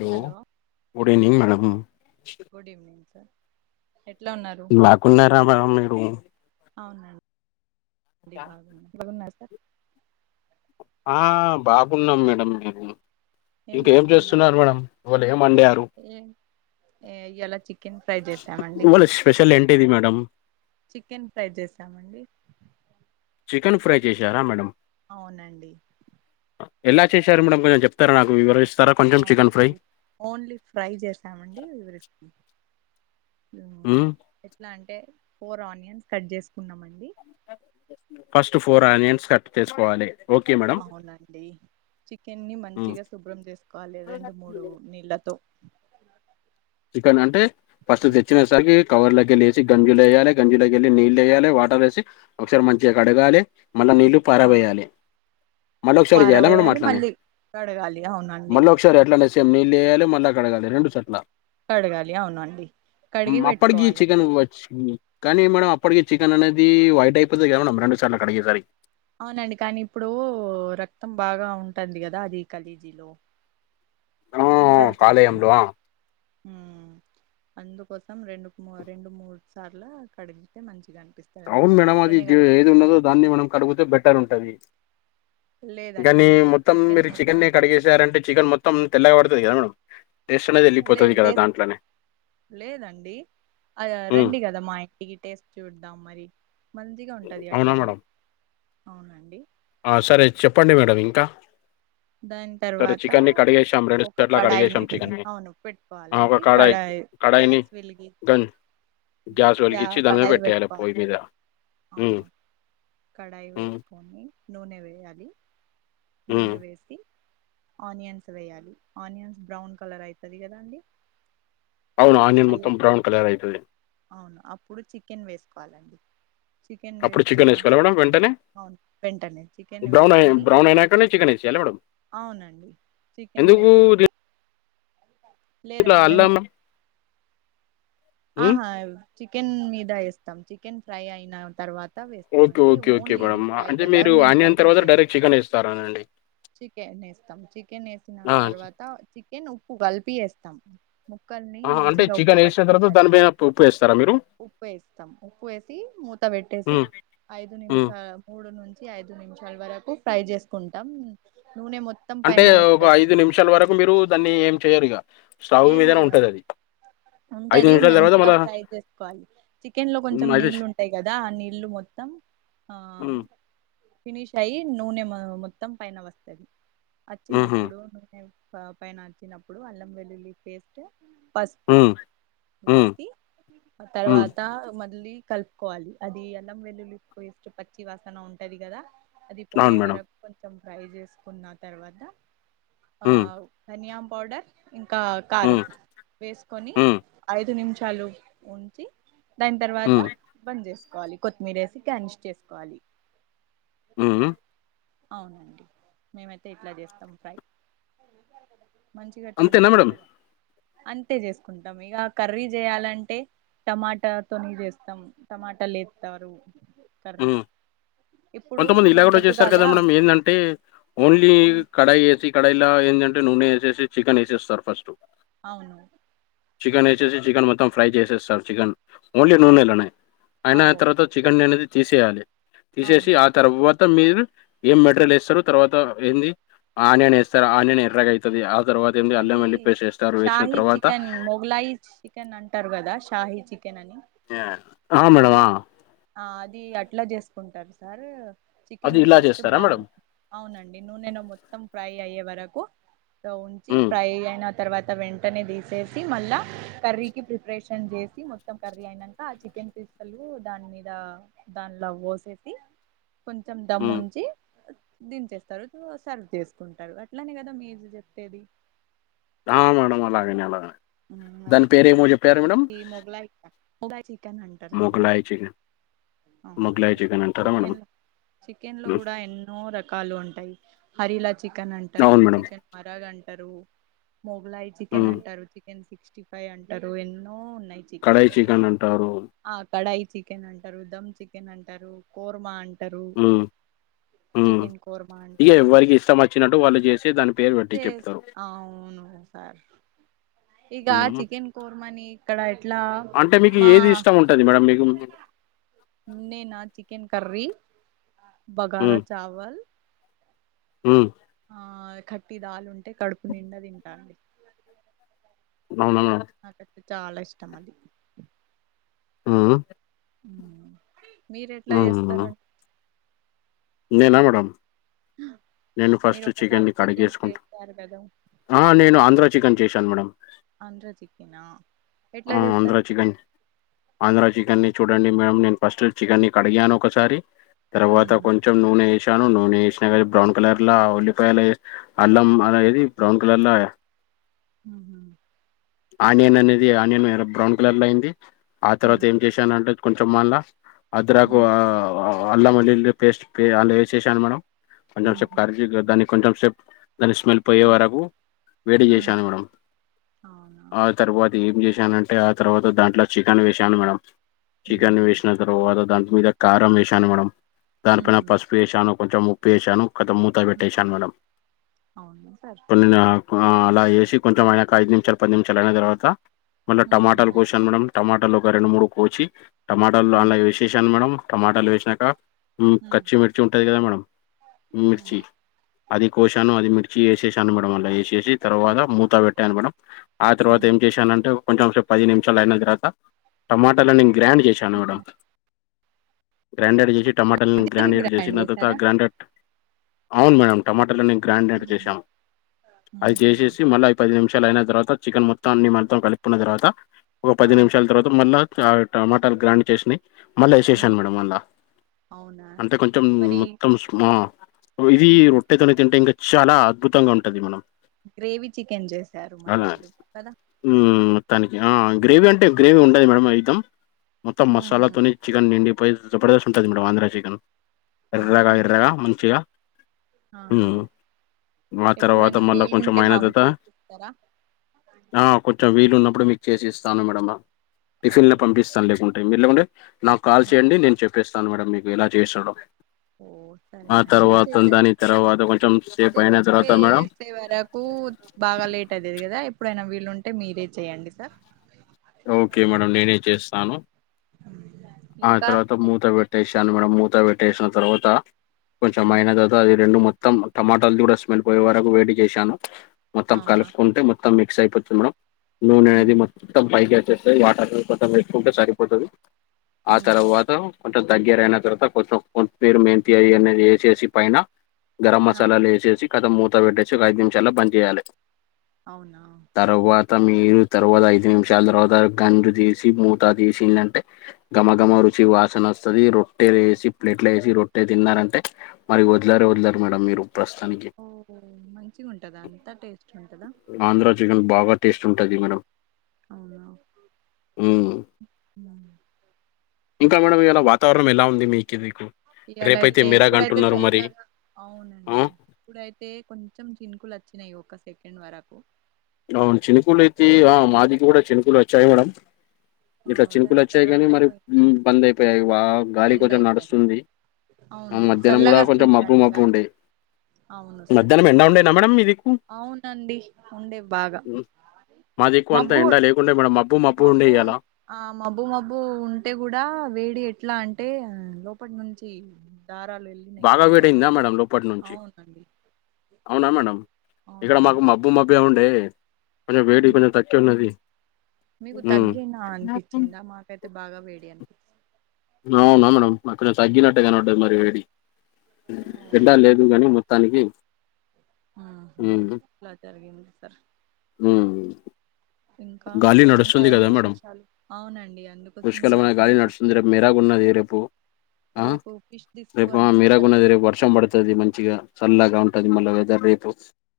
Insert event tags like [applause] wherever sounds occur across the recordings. Hello good evening madam good evening sir ఎట్లా ఉన్నారు బాగున్నారా మేడం మీరు అవునండి అండి బాగున్నారా సార్ ఆ బాగున్నాం మేడం మేము ఏం ఇంకేం చేస్తున్నారు మేడం వాళ్లు ఏం వండారు ఏమ్ చేసామండి వాళ్ళ స్పెషల్ ఏంటిది మేడం చికెన్ ఫ్రై చేసామండి చికెన్ ఫ్రై చేశారా మేడం అవునండి ఎలా చేశారు మేడం కొంచెం చెప్తారు నాకు వివరిస్ అవునండి ఓన్లీ ఫ్రై చేసామండి ఉ ఎట్లా అంటే ఫోర్ ఆనియన్స్ కట్ చేసుకున్నామండి ఫస్ట్ ఫోర్ ఆనియన్స్ కట్ చేసుకోవాలి ఓకే మేడం అవునండి చికెన్ని ఉమ్ మంచిగా శుభ్రం చేసుకోవాలి రెండు మూడు నీళ్ళతో చికెన్ అంటే ఫస్ట్ తెచ్చినసరికి కవల కెళ్ళి వేసి గంజు వేయాలి గంజుల కేల్లి నీళ్లు వేయాలి వాటర్ వేసి ఒకసారి మంచిగా కడగాలి మళ్ళా నీళ్ళు ఆ పారబోయాలే మళ్ళీ ఒకసారి చేయాల మేడం పారవేయాలి అట్లనే మళ్ళీ కడగాలి అవునండి మళ్ళీ ఒక ఇంకోసారి అట్లనే నీళ్లు వెయ్యాలే మళ్ళీ అడగాలే రెండు సార్ల కడగాలి అవును అండి అప్పటికి చికెన్ వచ్చింది కానీ మేడం అప్పటికి చికెన్ వైట్ అయిపోతుంది కద మేడం రెండు సార్లు కడిగేసారికి అవునండి కానీ ఇప్పుడు రక్తం బాగా ఉంటుంది కదా అది ఖలేజీలో ఆ! లివర్ ఫ్లో కాలేయంలో ఆ! అందుకోసం రెండు రెండు మూడు సార్లు కడిగితే మంచిగా అనిపిస్తుంది అవును మేడం అది ఏది ఉన్నదో దాన్ని మనం కడిగితే బెటర్ ఉంటది లేదండి కానీ మేము మొత్తం మీరు చికెన్ మొత్తం నీ కడిగేసారంటే చికెన్ మొత్తం తెల్లగా పడతది కదా మేడం టేస్ట్ అనేది ఎళ్ళిపోతది లేదు కదా టేస్ట్ దాంట్లోనే. లేదండి అ హ్మ్. రండి కదా మాయ ఇది టేస్ట్ చూద్దాం మరి మంచిగా ఉంటుంది అవునా అట్లనే మేడం? అవునండి సరే చెప్పండి మేడం ఇంకా దాని సరే తర్వాత చికెన్‌ని కడిగేసాం రెండు ఒక సార్ల కడాయిని కడిగేసాం చికెన్‌ని. అవును ఆ! ఒక పెట్టుకోవాలండి కడాయి కడాయిని క్యాస్ వెలిగించి గన్ వెలిగించి గ్యాస్ దాని మీద కడాయి పెట్టేయాలి పెట్టుకోవాలి పొయ్యి మీద. హ్మ్. అవును కడాయి హ్మ్. పెట్టుకొని నూనె వేయాలి హ్మ్. నూనె వేసి ఆనియన్స్ వేయాలి ఆనియన్స్ బ్రౌన్ కలర్ అయితది కదా అండి అవును ఆనియన్ అయ మొత్తం బౌన్ కలర్ అయితది అవును అప్పుడు చికెన్ వేసుకోవాలండి చికెన్ అప్పుడు చికెన్ ఏసుకోవాలా వేసుకున్నాక మేడం వెంటనే? అవును బెటరే చికెన్ నీ బ్రౌన్ అయి వేసుకొని బ్రౌన్ అయినాకనే చికెన్ ఏసేయాలా మేడం? అవునండి చికెన్ ఎందుకు వేసేసి దీంట్లో లేదండి మేము అల్లం హ్మ్. ఆహా చికెన్ మీద ఇస్తాం చికెన్ ఫ్రై అయిన తర్వాత మొత్తం వేస్తాం ఓకే. అండి ఓకే. Okay only madam. ఇది ఫ్రై అంటే కదా మీరు మేము ఆనియన్ కర్రీ తర్వాత చేయాలి డైరెక్ట్ చికెన్ వేస్తున్న నండి చికెన్ వేస్తాం చికెన్ వేసిన ఆ! తర్వాత చికెన్ ఉప్పు కలిపి వేస్తాం ముక్కల్ని మంచిగా ఉప్పు పట్టుకుంటది ఇస్తారా మీరు ఉప్పు వేస్తాం ఉప్పు వేసి మూత పెట్టేసి హ్మ్. ఐదు హ్మ్. నిమిషాలు మూడు నుంచి ఐదు నిమిషాల వరకు ఫ్రై చేసుకుంటాం నూనె మొత్తం అంటే పైన ఒక వస్తది ఐదు నిమిషాల వరకు మీరు దాన్ని ఏం చెయరు ఇగ స్టవ్ ఏం మీదనే చేయం ఉంటది అది ఉంటది మంచిగా ఫ్రై చేసుకోవాలి చికెన్ లో హ్మ్. కొంచెం అయితే చ్ నీళ్ళు ఉంటాయి కదా ఆ నీళ్లు మొత్తం ఆ హ్మ్. ఫినిష్ అయ్యి నూనె మో మొత్తం పైన వస్తది హుహు. వచ్చినప్పుడు నూనె ప పైన వచినప్పుడు అల్లం వెల్లుల్లి పేస్ట్ పసుపు హ్మ్. హ్మ్. వేసి ఆ హ్మ్. తర్వాత మళ్ళీ కలుపుకోవాలి అది అల్లం వెల్లులి పేస్ట్ పా చ్చి వాసన ఉంటది కదా అది అవును పోయే మేడం. వరకు కొంచెం ట్రై చేసుకున్న తర్వాత ఆ హ్మ్. ధనియా పౌడర్ ఇం కా కారం హ్మ్. వేసుకొని హ్మ్. ఐదు నిమిషాలు ఉంచి దాని తర్వాత హ్మ్. బంద్ చేసుకోవాలి కొత్తిమీర వేసి గార్నిష్ చేసుకోవాలి మ్మ్ మ్మ్ అవునండి మేమైతే ఇట్లా చేస్తాం ఫ్రై మంచిగా టేస్ట్ అంతేనా మేడం ఉంటది అంతే చేసుకుంటాం ఇగ కర్రీ చేయాలంటే టమాటా తోని చేేస్తాం టమాటా లేతారు కర్రీ హ్మ్ ఇప్పుడు కొంతమంది ఇలా మేము కూడా చేస్తారు పొద్దుగాల కదా మేడం ఏంటంటే ఓన్లీ కడాయి ఏసి కడాయి ల ఎందంటే నూనె వేసేసి చికెన్ వేసేస్తారు ఫస్ట్ అవును చికెన్ వేసేసి చికెన్ మొత్తం ఫ్రై చేసేస్తారు చికెన్ ఓన్లీ నూనెళ్ళనే అయిన ఆ తర్వాత చికెన్ అనేది తీసేయాలి తీసేసి అవును ఆ తర్వాత మీరు ఏం మెటీరియల్ వేస్తారు తర్వాత ఏంది ఆనియాన్ వేస్తారు ఆనియన్ ఎర్రగా అయి తది ఆ తర్వాత ఏంది అల్లం అది వెల్లి పేస్ట్ ఎస్తారు వేసిన తర్వాత గులయిచ్ చికెన్ అంటారు కదా షాహీ చికెన్ అని ఆ మేడమ్ ఆ ఆది అట్ల చేసుకుంటారు సార్ అది చికెన్ని ఇలా ఫస్ట్ చేస్తారా బ్రౌ మేడం అవునండి నూనె లో మొత్తం ఫ్రై అయ్యే వరకు ఉంచి హ్మ్ ఫ్రై అయిన తర్వాత వెంటనే తీసేసి మళ్ళా కర్రీకి ప్రిపరేషన్ చేసి మొత్తం కర్రీ అయినంక ఆ చికెన్ పిస్తలు దాని మీద దానిలో పోసేసి కొంచెం హ్మ్ దమ్ముంచి దించేస్తారు సర్వ్ చేసుకుంటారు అట్లనే కదా మీరు చెప్పేది దా మేడం అలాగనే అలాగనే మ్మ్ హు అది పేరు ఏమో చెప్ ఈ మొగలాయి మొగలాయి చికెన్ అంటారండి మొగలాయి చికెన్ మొగలాయి అవునండి అంటారా మేడం చికెన్ లో చికెన్ లో ఉమ్, కూడా ఎన్నో రక్ కాళ్ళు ఉంటాయి హరిలా చికెన్ అంటారు అవును మేడం చికెన్ మరాగ్ అంటారు మొగలాయి చికెన్ హ్మ్. అంటారు చికెన్ సిక్స్టీ ఫైవ్ అంటారు ఎన్నో ఉన్నాయి చికెన్ కడాయి తోని అంటారు. ఆ కడాయి చికెన్ అంటారు దమ్ చికెన్ అంటారు కూర్మ అన్ టరు హ్మ్. హ్మ్. చికెన్ కోరమా ఇగ అంటారు ఎవ్వరికి ఇష్టం వచ్చినట్టు వాళ్ళు చేసి దాని పేరు పెట్టి చేస్ చెప్తారు. అవును ఆ ఇగ హ్మ్. చికెన్ కోర్మాని ఇక్కడ ఎట్లా మా తది మేడం మీ రూమ్మేట్ నేనా చికెన్ కర్రీ బఘారా చావల్ మ్మ్ ఆ కట్టి దాలుంటే కడుపు నిండా తింట అండి అవునవును మేడమ్ నాకైతే చాలా ఇష్టం అది మ్ మ్ మీరు ఎట్లా చేస్తారు హ్మ్. నేనా మేడం హ నేను ఫస్ట్ చికెన్ని కడిగేసుకుంటా కదా ఆ నేను ఆంధ్ర చికెన్ చేశాను మేడంమ్ ఆంద్ర చికెన్ ఆ ఎట్లా ఆ! ఆంధ్ర చేస్తారు సార్ చికెన్ ఆంధ్ర చికెన్ని చూడండి మామ్ నేను ఫస్ట్ చికెన్ని కడిగాను ఒకసారి తర్వాత మ్మ్. కొంచెం నూనె వేసాను నూనె వేసిన బ్రౌన్ కలర్లా ఉల్లిపాయ అల్లం అనేది బ్రౌన్ కలర్ లో ఊహు ఆనియన్ అనేది ఆనియన్ బ్రౌన్ కలర్ లో అయింది ఆ తర్వాత మ్మ్. ఏం చేసింది అంటే కొంచెం మళ్ళా అదరాకు మ్మ్. ఆ ఆ అల్లం వెల్లుల్లి పేస్ట్ అ వేససాను మేడం కొంచెం సేపు మ్మ్. కరజీ దాని కొంచెం సేపు దాని స్మెల్ పోయే మ్మ్. వరకు వేడి హ్మ్ చేశాను మేడం అవునా ఆ తర్వాత ఏం చేసానంటే ఆ తర్వాత దాంట్లో చికెన్ వేసాను మేడం చికెన్ హుహు. వేసిన తర్వాత దాని మీద కారం వేసాను మేడం దానిపైన హుహు. పసుపు వేసాను కొంచెం ఉప్పు వేసాను త్త హ్మ్. పెట్టేశాను మేడమ్ అవునా సార్? కొన్నిను ఆ అలా ఏసి కొంచెం ఆయనక ఐదు నిమిషాలు పది నిమిషాలు అయిన తర్వాత మళ్ళా టమాటాలు హుహు. కోశాను మేడం టమాటాలు ఒక రెండు మూడు కోచి టమాటాలు హ్మ్. అలా వేసేసాను మేడం టమాటాలు వేసినాక హ్మ్. కచ్చిమిర్చి ఉంటుంది కదా మేడం మిర్చి అది కోశాను అది మిక్సీ వేసేసాను మేడం అళ్లా వేసేసి ఆ! తర్వాత మూతా పెట్టాను మేడం ఆ తర్వాత హ్మ్. ఏం చేశానంటే కొంచెం సేపు పది నిమిషాలు అయిన తర్వాత టమాటల్ని నేను గ్రైండ్ చేశాను మేడం గ్రాైండెడ్ చేసి టమాటాలని తిరి గ్రాైండెడ్ చేసి గ్రాండ్ ఆ తర్వాత చేసారా? గ్రాైండెడ్ అవును మేడం టమాటాలని గ్రాండెడ్ హుహు. చేసాం అది హుహు. చేసేసి మళ్ళీ పది నిమిషాలు అయిన తర్వాత చికెన్ మొత్తాన్ని మొత్తం కలిపుకున్న తర్వాత ఒక ఆ! పది నిమిషాల తర్వాత మళ్ళా టమాటాలు గ్రైండ్ చేసిిన మళ్ళీ హ్మ్. వేసేసాను మేడం మళ్ళా అవునా? అంటే కొంచెం మరి మొత్తంమా స్మా ఇది ఆ! రొట్టైతోనే తింటే ఇంకా చాలా అద్భుతంగా ఉంటది మనం గ్రేవీ చికెన్ చేసారు మరి మీరు కదా మ్ మొత్తానికి ఆ గ్రేవీ అంటే గ్రేవీ ఉంటది మేడం ఐటం మొత్తం హుహు. మసాలాతోని చికెన్ నిండిపోయి జబర్దస్ ఉంటుంది మేడమ్ ఆంధ్ర చికెన్ అవునా ఎర్ర్రాగా అండి? ఎర్రగా మంచిగా ఆహా! మ్ ఆ తర్వాత ఎప్పుడైనా మళ్ళా కొంచెం వీలుంటే మాకు ఆైనదతా చేసిస్తారా? ఆ కొంచెం వీలు ఉన్నప్పుడు మీకు చేసిస్తాను మేడమ్ టిఫిన్ లో ఓహ్! పంపిస్తాను లే మిల్లు నాకు కాల్ చేయండి ఓకే. నేను చెప్పేస్తాను మేడం మీకు ఎలా చేసుడొ ఓహ్! ఆ సరేనండి. తర్వాత చేసే దాని తర్వాత కొంచెం సేప్ అయిన తర్వాత మేడం [unintelligible] బాగా లేట్ అయ్యేది కదా ఎప్పుడైనా వీలు ఉంటే మీరే చెయండి సార్ ఓకే మేడం నేనే చేస్తాను [inaudible] ఆ తర్వాత మూత పెట్టేసాను మేడం మూత పెట్టేసిన తర్వాత కొంచెంమైనద అది రెండు మొత్తం టమాటాలు కూడా స్మెల్ పోయే వరకు వేట్ చేశాను మొత్తం అవునా కలుపుకుంటే మ మొత్తం మిక్స్ అయిపోతుంది మేడం నూనె అనేది ఉమ్ మొత్తం మొత్తం పైకి వచ్చేస్తయి వాటర్ కొంత పెట్టుకుంటే సరిపోతది ఆ ఉహు తర్వాత కొంచెం దగ్గర అయిన తర్వాత కొంచెం కొత్తిమీరి మేంతి అనేది వేసేసి పైన గరం ఆ మసాలాలు వేసేసి కథం మూత పెట్టేసి ఒక ఐదు నిమిషాల్లో బంద్ చేేయాలి అవునా తర్వాత మీరు తరువాత ఐదు నిమిషాల తర్వాత గంజు తీసి మూతా తీసిలంటే గఘమ గఘమ ఉమ్ రుచి వాసన వస్తుంది రొట్టె వేసి ప్లేట్ల వేసి రొట్టె తిన్నారంటే మరి వదిలరే వదిలరు మేడం మీరు ప్రస్తుతానికి ఓహో మంచిగా ఉంటదా అంతా టేస్ట్ ఉంటందా ఆంధ్ర చికెన్ బాగా టేస్ట్ ఉంటుది మేడం అవునా మ్మ్ ఇంకా మేడం ఇవాళ వాతావరణం ఎలా ఉంది మీకిది ఇయ్యాలయితే ఇప్పుడైతే చల్లగా ఆ అవునండి ఇప్పుడైతే కొంచెం చిన్కులు వచ్చినాయి ఒక సెకండ్ వరకు అవును చినుకూలు అయితే ఆ మాదికి కూడా చినుకూలు వచ్చాయి మేడం ఆ ఇట్లా చినుకులు దాని వచ్చాయి కానీ తర్వాత మరి పోయి- బంద్ అయిపోయాయి వా గాలి బంద్ కొంచెం అయిపోయింది నడుస్తుంది అవును మధ్యాహ్నం కూడా చల్లగా కొంచెం వస్తుంది మబ్బు కానీ మబ్బు గాలి ఉండే అవును సార్ మధ్యాహ్నం ఎండ ఉండేనా మేడం మీదిక్కు ఆ ఉండే బాగా మాది దిక్కు అంతా మబ్బు ఎండ లేకుండే మేడం మబ్బు మబ్బు ఉండేఇయలా ఆ మబ్బు మబ్బు ఉంటే కూడా వేడి ఎట్ ఎట్లా అంటే లోపలి నుంచి దారాలు వె బాగా వెడి అయ్యిద మేడం లోపటి నుంచి అవునా మేడం ఇక్కడ మాకు అవునండి మ మబ్బు మబ్బే ఉండే కొంచం ఉమ్ వేడి కొంచం తగ్గే ఉన్నది మీకు ఉమ్ తగ్గిన అనిపించిందా మాకైతే బాగా వేడి అనిపి అవునా మేడం మాకు ఆ, తగినట్టేగా కనబడ్డది మరి వేడి ఎండలేదు గాని మొత్తానికి ఆహా అట్లా జరిగింది సార్ హ్మ్ ఇంకా గాలి ఇంకా నడుస్తుంది ఏం కదా మేడం విశేషాలు అవునండి అందుకోసమే ముష్కలమైన గాలి బయటనే కూ నడుస్తుంది రేపు మెరాగా ఉన్నది రేపు ప్పు ఆ రేపు ఫిష్ రేపు తీసుకొని మీరాగు వస్తారా ఉన్నది మీరు రేపు వర్షం పడుతుంది మంచిగా చల్లాగా ఉంటది మళ్ళా వెదర్ రేపు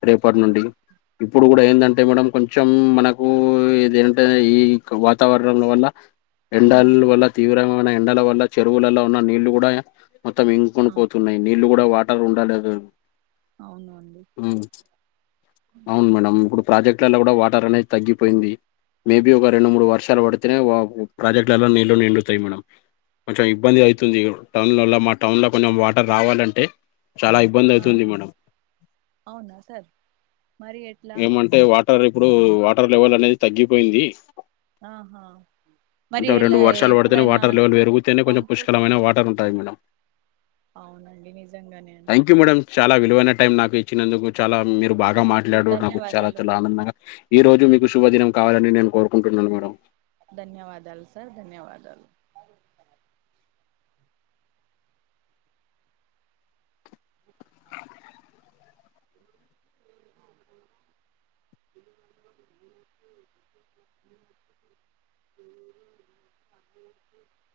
రేపటి ఆ, నుండి ఇప్పుడు కూడా ఏందంటే మేడం కొంచెం మనకు హ్మ్ ఇది ఏంటే ఈక వాతావరణం వల్ల ఉమ్ ఎండాల వల్ల తీవ్రమైన ఎండల వల్ల చెరువులలో ఉన్న నీళ్లు కూడా మొత్తం ఇంకుకొని అవును పోతున్నాయి నీళ్ళ కూడా వాటర్ ఉండలేదు అవునా అండి అవును మేడం ఇప్పుడు ప్రాజెక్ట్లలో కూడా వాటర్ అనేది తగ్గిపోయింది మేబి ఒక రెండు మూడు వర్షాలు పడితేనే ఓ ప్రాజెక్ట్లా ఆ, నీళ్లు నిండు తాయ్ మేడం కొంచెం ఇబ్బంది అవుతుంది టౌన్లోల్ల మా టౌన్లో కొంచెం వాటర్ రావాలంటే చాలా ఇబ్ ఆహా అవునా సార్ మరి ఎట్లా అంటే వాటర్ ఇప్పుడు వాటర్ లెవెల్ అనేది తగ్గిపోయింది ఆహా మరి కొంచె రెండు ఇలా వర్షాలు పడితేనే ఎప్పుడైనా వాటర్ లెవల్ పెరుగుతనే కొంచం పంపు పుష్కలమైన వాటర్ ఉంటుంది మేడం అవునండి నిజంగానే థ్యాంక్ యూ మేడం చాలా విలువైన టైం నాకు ఇచ్చినందుకు చాలా మీరు బాగా థ్యాంక్ యూ మాట్లాడరు నాకు చాలా ధన్యవాదాలు చాలా ఆనందంగా ఈ రోజు మీకు శుభదినం కావాలని నేను కోరుకుంటున్నాను మేడం ధన్యవాదాలు సార్ ధన్యవాదాలు [inaudible] [inaudible] [inaudible]